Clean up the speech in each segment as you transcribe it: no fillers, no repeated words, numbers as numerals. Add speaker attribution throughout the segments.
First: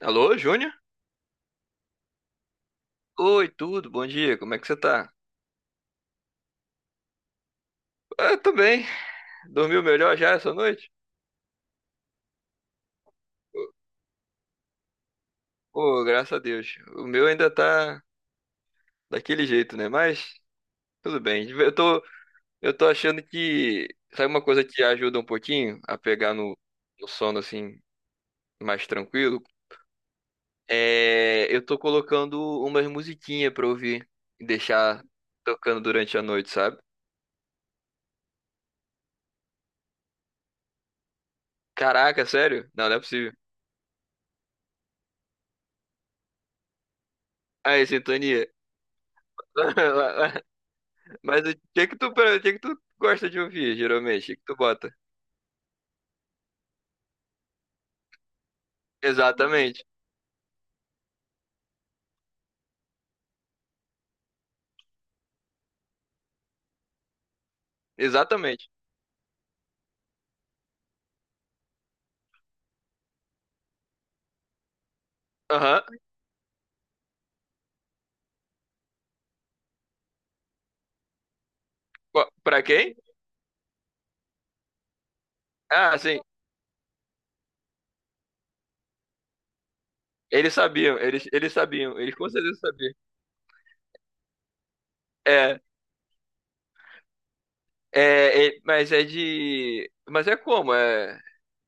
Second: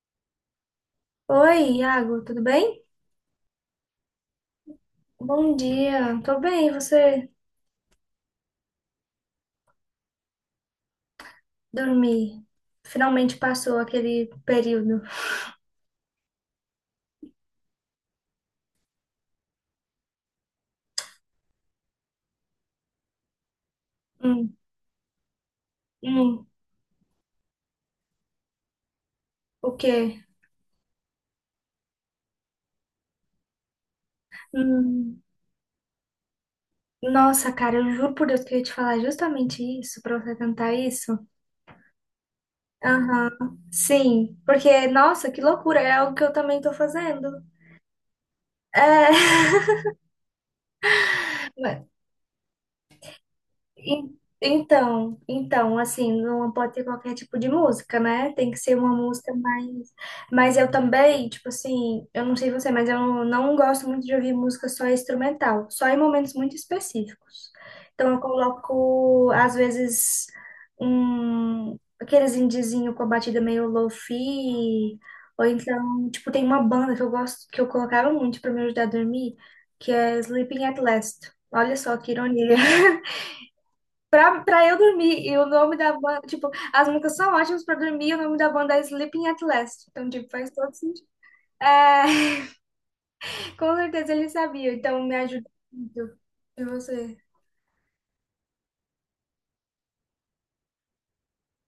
Speaker 1: Alô, Júnior?
Speaker 2: Oi, Iago, tudo bem?
Speaker 1: Oi, tudo, bom dia, como é que você tá?
Speaker 2: Bom dia, tô bem, e você
Speaker 1: Ah, tô bem. Dormiu melhor já essa noite?
Speaker 2: dormir? Finalmente passou aquele período.
Speaker 1: Pô, graças a Deus. O meu ainda tá daquele jeito, né? Mas tudo bem. Eu tô achando que, sabe uma
Speaker 2: Hum,
Speaker 1: coisa que ajuda um pouquinho a pegar
Speaker 2: hum,
Speaker 1: no sono assim, mais tranquilo?
Speaker 2: o quê?
Speaker 1: É, eu tô colocando umas musiquinhas pra ouvir e deixar
Speaker 2: Hum,
Speaker 1: tocando durante a noite, sabe?
Speaker 2: nossa, cara, eu juro por Deus que eu ia te falar justamente isso, pra você cantar isso.
Speaker 1: Caraca, sério? Não, não é possível.
Speaker 2: Aham, sim, porque, nossa, que loucura, é algo que eu também tô fazendo.
Speaker 1: Aí, sintonia.
Speaker 2: É,
Speaker 1: Mas o que que tu gosta de ouvir,
Speaker 2: En-
Speaker 1: geralmente? O que tu bota?
Speaker 2: então, assim, não pode ter qualquer tipo de música, né? Tem que ser uma música
Speaker 1: Exatamente.
Speaker 2: mais. Mas eu também, tipo assim, eu não sei você, mas eu não gosto muito de ouvir música só instrumental, só em momentos muito específicos. Então eu
Speaker 1: Exatamente.
Speaker 2: coloco, às vezes, um aqueles indiezinho com a batida meio lofi ou
Speaker 1: Aham.
Speaker 2: então, tipo, tem uma banda que eu gosto, que eu colocava muito pra me ajudar a dormir, que é Sleeping at Last. Olha só que ironia.
Speaker 1: Pra quem?
Speaker 2: Pra eu dormir, e o nome da
Speaker 1: Ah, sim.
Speaker 2: banda, tipo, as músicas são ótimas pra dormir, e o nome da banda é Sleeping at Last. Então, tipo, faz
Speaker 1: Eles
Speaker 2: todo
Speaker 1: sabiam,
Speaker 2: sentido.
Speaker 1: eles sabiam, eles com
Speaker 2: É,
Speaker 1: certeza sabiam.
Speaker 2: com certeza ele sabia, então me ajuda
Speaker 1: É,
Speaker 2: muito. E você?
Speaker 1: mas é de. Mas é como? É,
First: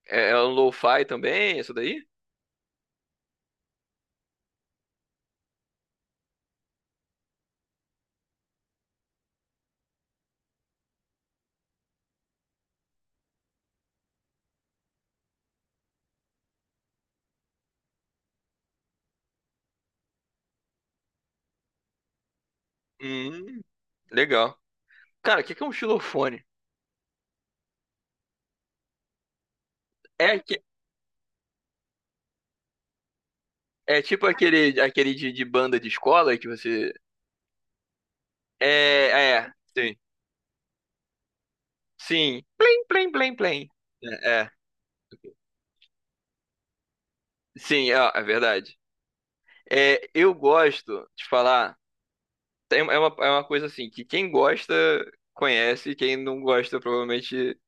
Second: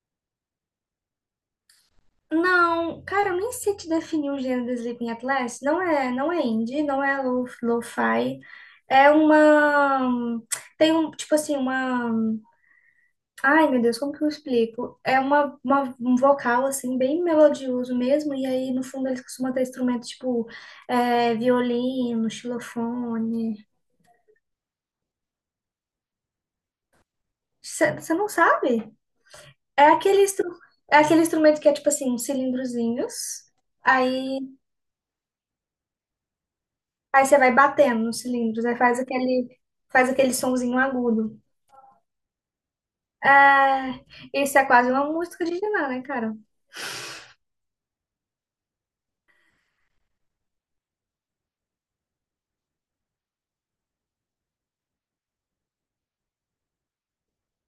Speaker 1: é, é um lo-fi também, isso daí?
Speaker 2: Não, cara, eu nem sei te definir o gênero do Sleeping at Last. Não é indie, não é lo-fi. É uma. Tem um, tipo assim, uma. Ai, meu Deus, como que eu explico? É uma- um vocal, assim, bem melodioso mesmo, e aí no fundo eles costumam ter instrumentos tipo violino, xilofone.
Speaker 1: Hum, legal. Cara, o que que é um xilofone?
Speaker 2: Você não sabe? É aquele,
Speaker 1: É,
Speaker 2: instru
Speaker 1: aque-
Speaker 2: é aquele instrumento que é tipo assim, uns cilindrozinhos,
Speaker 1: é tipo
Speaker 2: aí
Speaker 1: aquele de banda de escola que você.
Speaker 2: aí você vai batendo nos cilindros, aí
Speaker 1: É, sim.
Speaker 2: faz aquele sonzinho agudo.
Speaker 1: Sim. Plim, plim, plim, plim.
Speaker 2: É,
Speaker 1: É,
Speaker 2: isso é quase uma música de Diná, né, cara?
Speaker 1: Sim, é verdade. É, eu gosto de falar. É uma coisa assim que quem gosta conhece, quem não gosta provavelmente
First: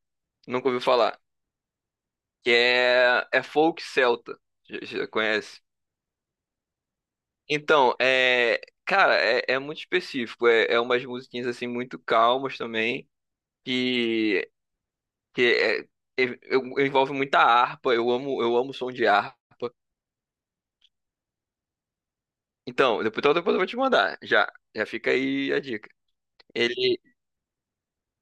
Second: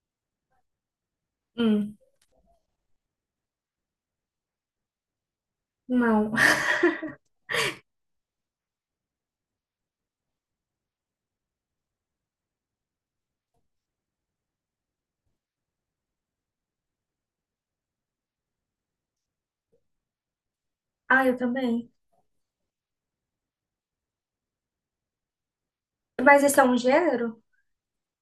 Speaker 1: nunca ouviu falar.
Speaker 2: Hum,
Speaker 1: Que é folk celta. Já conhece?
Speaker 2: não.
Speaker 1: Então, é, cara, é muito específico. É, umas musiquinhas assim muito calmas também. Que, que é- é- eu- Envolve muita harpa. Eu amo som de harpa.
Speaker 2: Ah, eu também.
Speaker 1: Então depois eu vou te mandar. Já fica aí a dica.
Speaker 2: Mas esse é um
Speaker 1: Ele,
Speaker 2: gênero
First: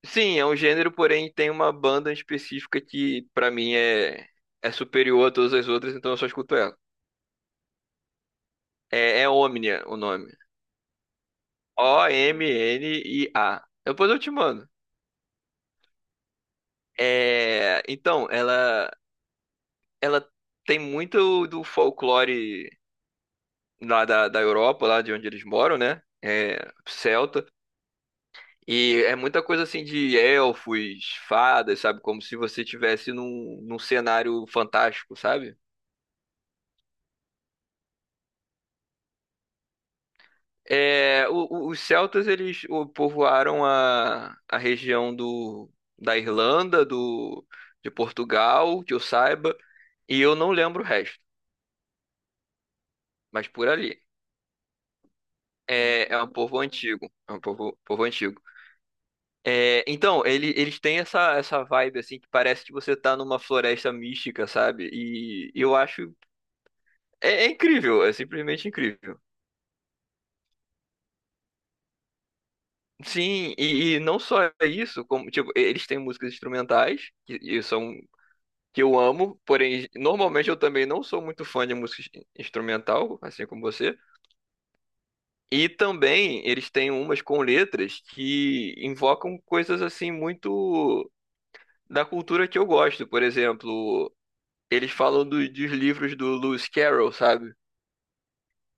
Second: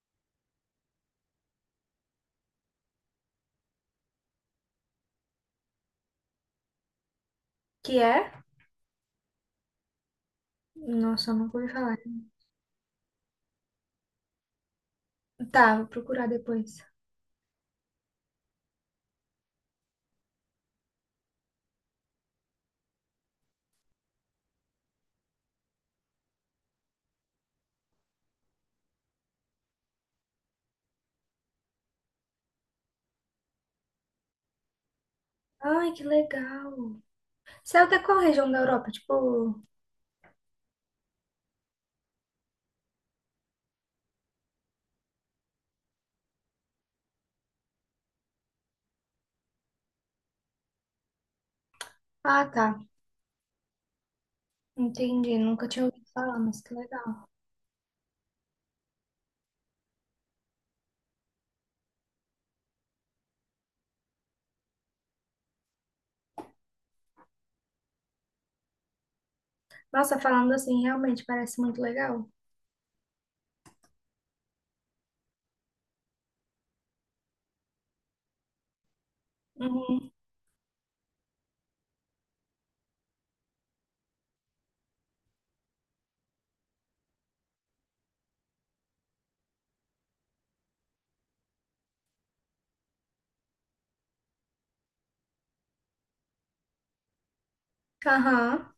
Speaker 1: Sim, é um gênero, porém tem uma banda específica que pra mim é superior a todas as outras, então eu só escuto ela.
Speaker 2: que é?
Speaker 1: É Omnia o nome.
Speaker 2: Nossa, eu nunca ouvi falar.
Speaker 1: Omnia. Depois eu te mando.
Speaker 2: Tá, vou procurar depois.
Speaker 1: É, então, ela tem muito do folclore lá da Europa, lá de onde eles moram, né? É, celta. E é muita coisa assim de elfos, fadas, sabe? Como se você estivesse num cenário fantástico, sabe?
Speaker 2: Ai, que legal. Você é da qual região da Europa? Tipo,
Speaker 1: Os celtas eles povoaram a região da Irlanda, de Portugal, que eu saiba, e eu não lembro o resto,
Speaker 2: ah, tá.
Speaker 1: mas por ali.
Speaker 2: Entendi. Nunca tinha ouvido
Speaker 1: É um
Speaker 2: falar,
Speaker 1: povo
Speaker 2: mas que
Speaker 1: antigo,
Speaker 2: legal.
Speaker 1: é um povo antigo. É, então, eles têm essa vibe assim que parece que você tá numa floresta mística, sabe? E eu acho é incrível, é simplesmente incrível.
Speaker 2: Nossa, falando assim, realmente parece muito legal.
Speaker 1: Sim, e não só isso, como tipo, eles têm músicas instrumentais, e são que eu amo, porém
Speaker 2: Uhum.
Speaker 1: normalmente eu também não sou muito fã de música instrumental, assim como você. E também eles têm umas com letras que invocam coisas assim muito da cultura que eu gosto. Por exemplo, eles falam dos livros do Lewis Carroll, sabe?
Speaker 2: Aham.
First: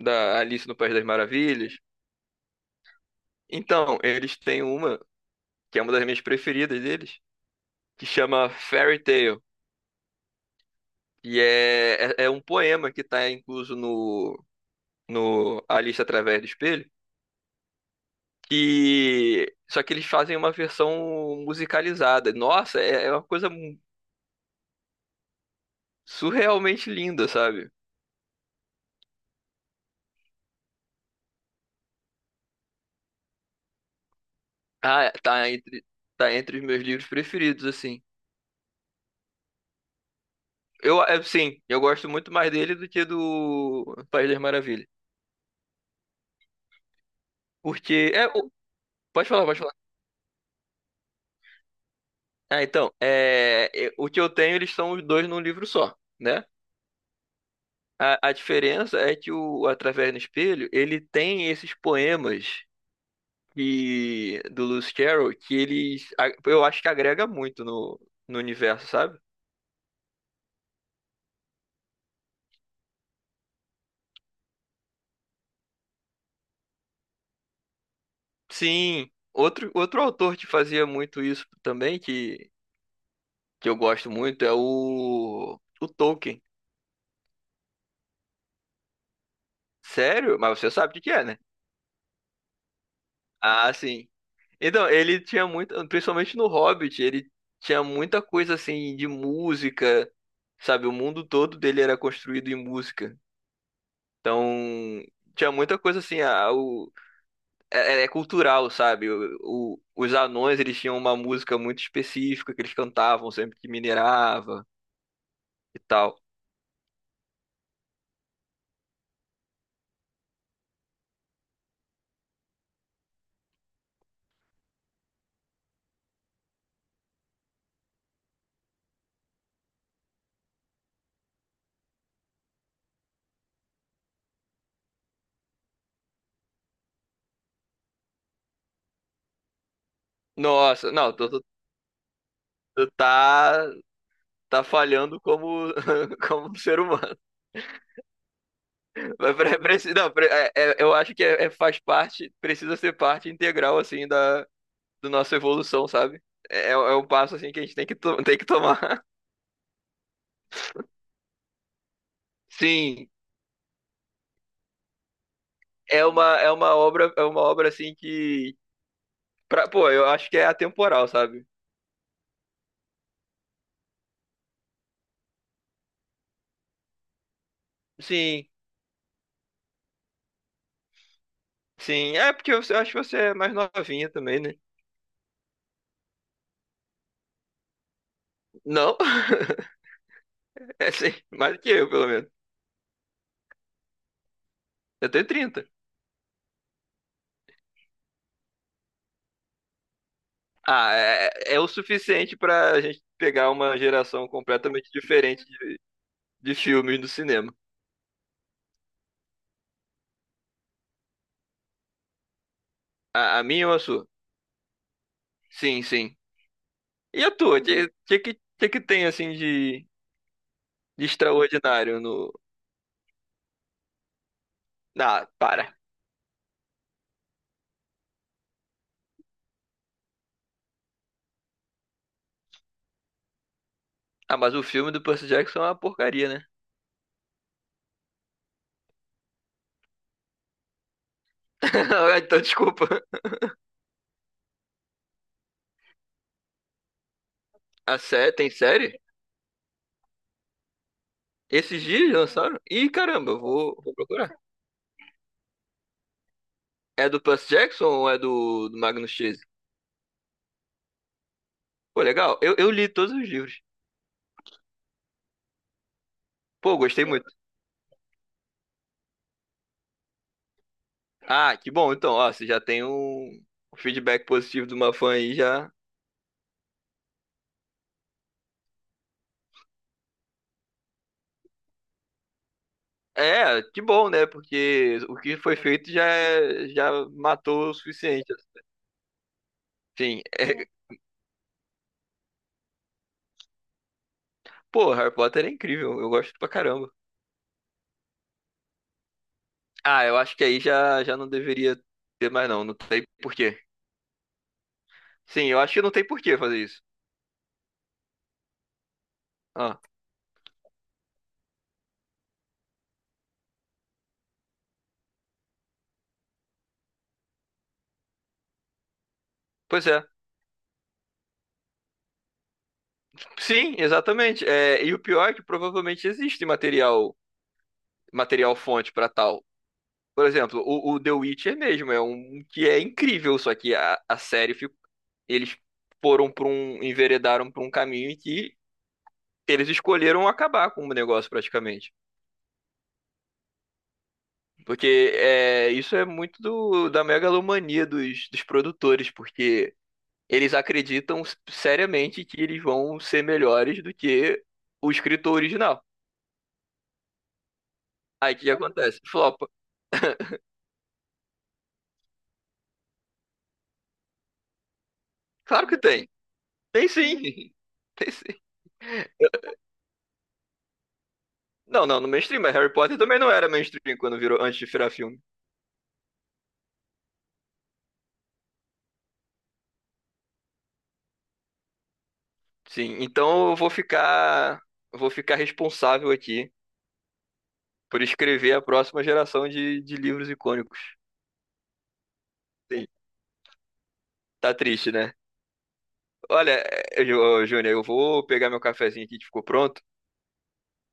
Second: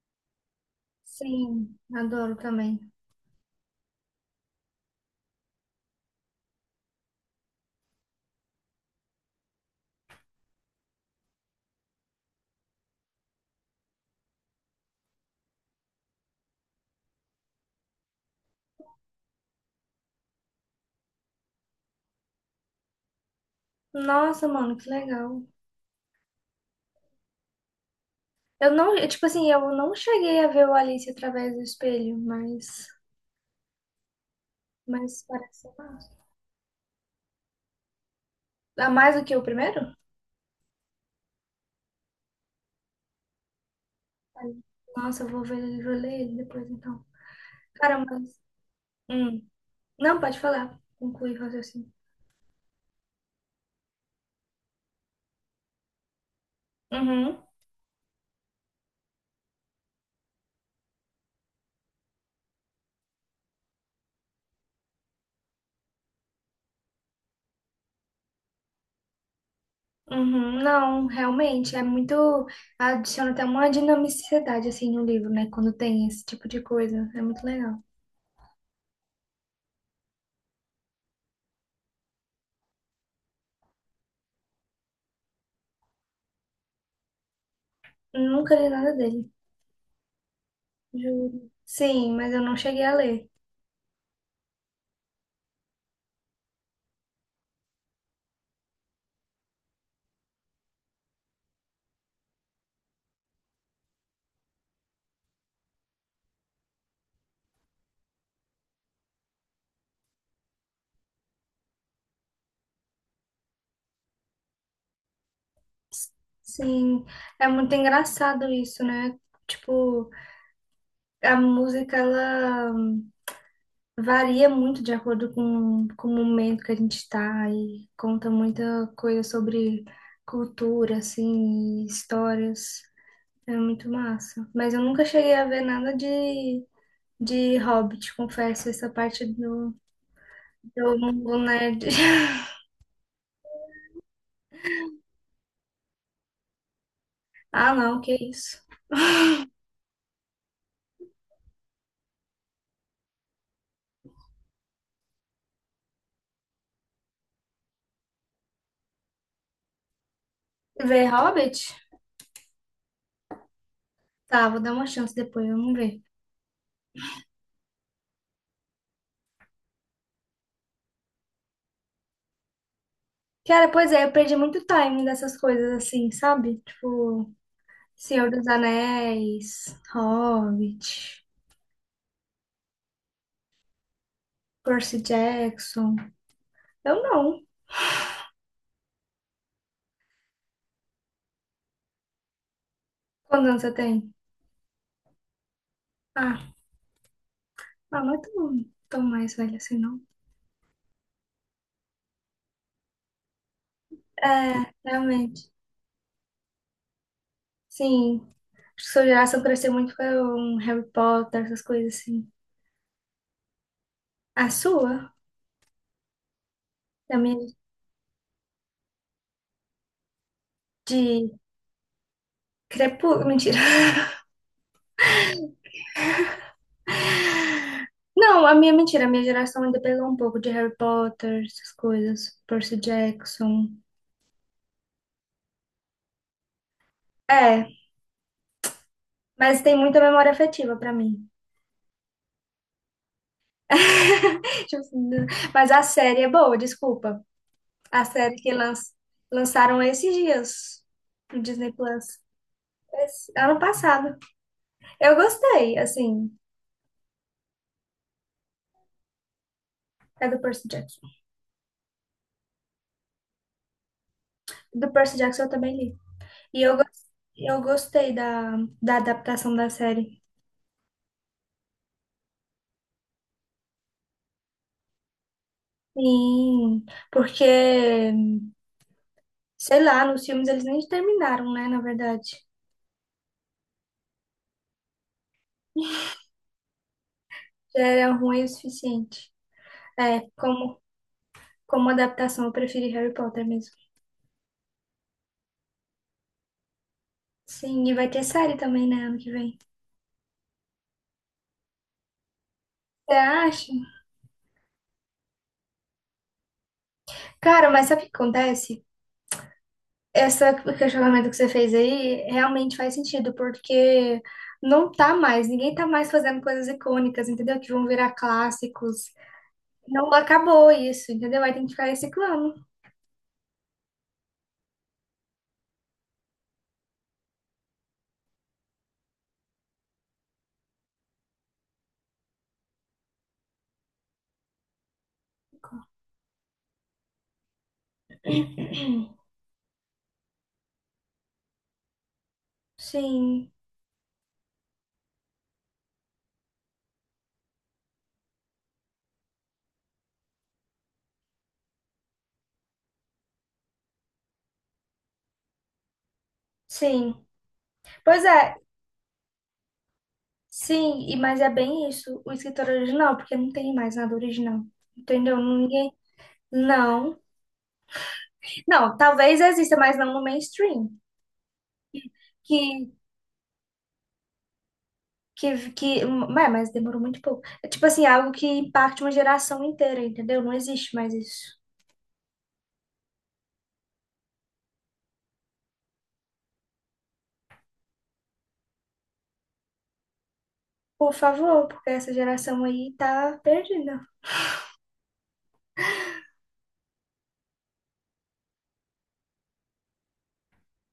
Speaker 1: Da Alice no País das Maravilhas.
Speaker 2: Sim, adoro também.
Speaker 1: Então, eles têm uma que é uma das minhas preferidas deles, que chama Fairy Tale. E é um poema que está incluso no, no, Alice Através do Espelho. E só que eles fazem uma versão musicalizada. Nossa, é uma coisa
Speaker 2: Nossa, mano, que legal.
Speaker 1: surrealmente linda, sabe?
Speaker 2: Eu não, eu, tipo assim, eu não cheguei a ver o Alice através do espelho,
Speaker 1: Ah,
Speaker 2: mas
Speaker 1: tá
Speaker 2: parece ser
Speaker 1: entre
Speaker 2: massa.
Speaker 1: tá entre os meus livros preferidos, assim.
Speaker 2: Ah, mais do que o primeiro?
Speaker 1: É, sim, eu gosto muito mais dele do que do País das
Speaker 2: Ai,
Speaker 1: Maravilhas.
Speaker 2: nossa, eu vou ver, vou ler ele depois então.
Speaker 1: Porque
Speaker 2: Caramba.
Speaker 1: é, o- Pode
Speaker 2: Hum.
Speaker 1: falar, pode falar.
Speaker 2: Não, pode falar. Conclui o raciocínio.
Speaker 1: Ah, então, o que eu tenho, eles são os dois num livro só, né?
Speaker 2: Uhum.
Speaker 1: A diferença é que o Através do Espelho, ele tem esses poemas e do Lewis Carroll que eles eu acho que agrega muito no, no universo, sabe?
Speaker 2: Uhum. Não, realmente, é muito. Adiciona até uma dinamicidade, assim, no livro, né? Quando tem esse tipo de coisa. É muito legal.
Speaker 1: Sim, outro autor que fazia muito isso também que eu gosto muito é o Tolkien.
Speaker 2: Nunca li nada dele,
Speaker 1: Sério? Mas você sabe o que que é,
Speaker 2: juro.
Speaker 1: né?
Speaker 2: Sim, mas eu não cheguei a ler.
Speaker 1: Ah, sim. Então, ele tinha muito, principalmente no Hobbit, ele tinha muita coisa assim de música, sabe? O mundo todo dele era construído em música. Então, tinha muita coisa assim, a, é, é é cultural, sabe? Os anões, eles tinham uma música muito específica que eles cantavam sempre que minerava e tal.
Speaker 2: Sim, é muito engraçado isso, né? Tipo, a música, ela. Varia muito de acordo com o momento que a gente está e conta muita coisa sobre cultura, assim, e histórias. É muito massa. Mas eu nunca cheguei a ver nada de Hobbit, confesso, essa parte do,
Speaker 1: Nossa,
Speaker 2: do
Speaker 1: não, tu,
Speaker 2: mundo
Speaker 1: tu-
Speaker 2: nerd.
Speaker 1: tu tá, tá falhando como, como um ser humano.
Speaker 2: Ah, não, que isso.
Speaker 1: Mas não, eu acho que faz parte, precisa ser parte integral, assim, da nossa evolução, sabe? É um passo, assim, que a gente tem que tomar.
Speaker 2: Ver Hobbit?
Speaker 1: Sim,
Speaker 2: Tá, vou dar uma chance depois, vamos ver.
Speaker 1: é uma obra, assim, que... Pô, eu acho que é atemporal, sabe?
Speaker 2: Cara, pois é, eu perdi muito time dessas coisas assim, sabe? Tipo, Senhor
Speaker 1: Sim.
Speaker 2: dos Anéis, Hobbit.
Speaker 1: Sim, é porque eu acho que você é mais novinha também, né?
Speaker 2: Percy Jackson. Eu não.
Speaker 1: Não? É sim, mais do que eu, pelo menos.
Speaker 2: Quantos anos você tem?
Speaker 1: Eu tenho 30.
Speaker 2: Ah, ah, não é tão mais velho assim, não.
Speaker 1: Ah, é o suficiente pra gente pegar uma geração
Speaker 2: É,
Speaker 1: completamente diferente
Speaker 2: realmente.
Speaker 1: de, filmes do cinema.
Speaker 2: Sim. Acho que sua geração cresceu muito com um Harry Potter, essas coisas assim.
Speaker 1: A minha ou a sua?
Speaker 2: A sua?
Speaker 1: Sim, sim.
Speaker 2: A
Speaker 1: E a
Speaker 2: minha
Speaker 1: tua? O que que tem, assim, de
Speaker 2: de
Speaker 1: extraordinário no...
Speaker 2: Crepúsculo. Mentira.
Speaker 1: Ah, para.
Speaker 2: Não, a minha mentira. A minha geração ainda pegou um pouco de Harry Potter, essas coisas. Percy Jackson.
Speaker 1: Ah, mas o filme do Percy Jackson é uma porcaria, né?
Speaker 2: É, mas tem muita memória afetiva pra mim.
Speaker 1: Ah, então, desculpa.
Speaker 2: Tipo assim, mas a série é boa, desculpa. A série
Speaker 1: Tem
Speaker 2: que lan-
Speaker 1: série?
Speaker 2: lançaram esses dias no Disney
Speaker 1: Esses dias
Speaker 2: Plus.
Speaker 1: lançaram? Ih, caramba,
Speaker 2: Esse-
Speaker 1: eu
Speaker 2: ano
Speaker 1: vou, vou
Speaker 2: passado.
Speaker 1: procurar.
Speaker 2: Eu gostei, assim.
Speaker 1: É do Percy Jackson ou é do Magnus Chase?
Speaker 2: É do Percy Jackson.
Speaker 1: Pô, legal. Eu li todos os livros.
Speaker 2: Do Percy Jackson eu também li. E eu,
Speaker 1: Pô, gostei
Speaker 2: gos-
Speaker 1: muito.
Speaker 2: eu gostei da adaptação da série.
Speaker 1: Ah, que bom. Então, ó, você já tem um feedback positivo de uma fã aí já.
Speaker 2: Sim, porque, sei lá, nos filmes eles nem terminaram, né? Na verdade.
Speaker 1: É, que bom, né? Porque o que foi feito já matou o
Speaker 2: Já era
Speaker 1: suficiente.
Speaker 2: ruim o suficiente.
Speaker 1: Sim.
Speaker 2: É,
Speaker 1: É...
Speaker 2: como, como adaptação, eu preferi Harry Potter mesmo.
Speaker 1: Pô, Harry Potter é incrível. Eu gosto pra caramba.
Speaker 2: Sim, e vai ter série também, né? Ano que vem.
Speaker 1: Ah, eu acho que aí já não deveria ter mais, não. Não tem
Speaker 2: Você
Speaker 1: porquê.
Speaker 2: acha?
Speaker 1: Sim, eu acho que não tem porquê fazer isso.
Speaker 2: Cara, mas sabe o que acontece?
Speaker 1: Ah,
Speaker 2: Esse questionamento que você fez aí realmente faz sentido, porque não tá mais, ninguém tá mais fazendo coisas icônicas, entendeu? Que vão virar clássicos.
Speaker 1: pois é.
Speaker 2: Não acabou isso, entendeu? Aí tem que ficar reciclando.
Speaker 1: Sim, exatamente. É, e o pior é que provavelmente existe material fonte para tal. Por exemplo, o The Witcher mesmo é um que é incrível, só que a série ficou, eles foram enveredaram para um caminho em que eles escolheram acabar com o negócio praticamente.
Speaker 2: Sim,
Speaker 1: Porque isso é muito da megalomania dos produtores, porque eles acreditam seriamente que eles vão ser melhores do que o escritor original.
Speaker 2: sim. Pois
Speaker 1: Aí o que
Speaker 2: é,
Speaker 1: acontece? Flopa.
Speaker 2: sim, e mas é bem isso, o escritor original, porque não tem mais nada original, entendeu?
Speaker 1: Claro que
Speaker 2: Ninguém.
Speaker 1: tem. Tem
Speaker 2: Não.
Speaker 1: sim. Tem sim.
Speaker 2: Não, talvez exista, mas não no mainstream.
Speaker 1: Não, não, no mainstream, mas Harry
Speaker 2: Que
Speaker 1: Potter também não era mainstream quando virou, antes de virar filme.
Speaker 2: que mas demorou muito pouco. É tipo assim, algo que impacte uma geração inteira, entendeu? Não existe mais isso.
Speaker 1: Sim, então eu vou ficar responsável aqui por escrever a próxima geração de, livros icônicos.
Speaker 2: Por favor, porque essa geração
Speaker 1: Sim,
Speaker 2: aí tá perdida.
Speaker 1: tá triste, né? Olha, ô, Júnior, eu vou pegar meu cafezinho aqui que ficou pronto.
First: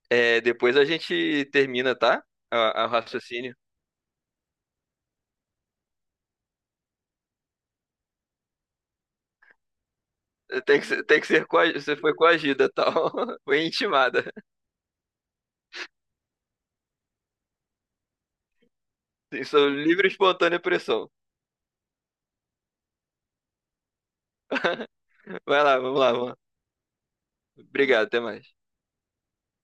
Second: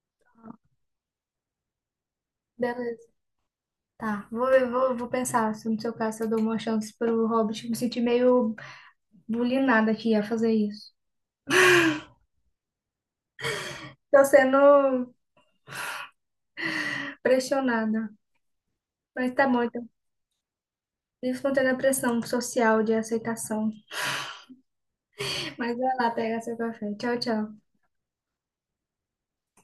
Speaker 1: É, depois a gente termina, tá? A
Speaker 2: Beleza.
Speaker 1: raciocínio.
Speaker 2: Tá, vou pensar se no seu caso eu dou uma chance pro Hobbit. Me senti meio bulinada aqui a fazer
Speaker 1: Eh,
Speaker 2: isso.
Speaker 1: tem que ser coagi- Você foi coagida, tal. Foi
Speaker 2: Tô
Speaker 1: intimada.
Speaker 2: sendo pressionada. Mas tá
Speaker 1: Isso
Speaker 2: bom,
Speaker 1: é
Speaker 2: então.
Speaker 1: livre e espontânea pressão.
Speaker 2: Vivo contando a pressão social de aceitação.
Speaker 1: Vai
Speaker 2: Mas
Speaker 1: lá,
Speaker 2: vai
Speaker 1: vamos
Speaker 2: lá
Speaker 1: lá, vamos lá.
Speaker 2: pega seu café. Tchau, tchau.
Speaker 1: Obrigado, até mais.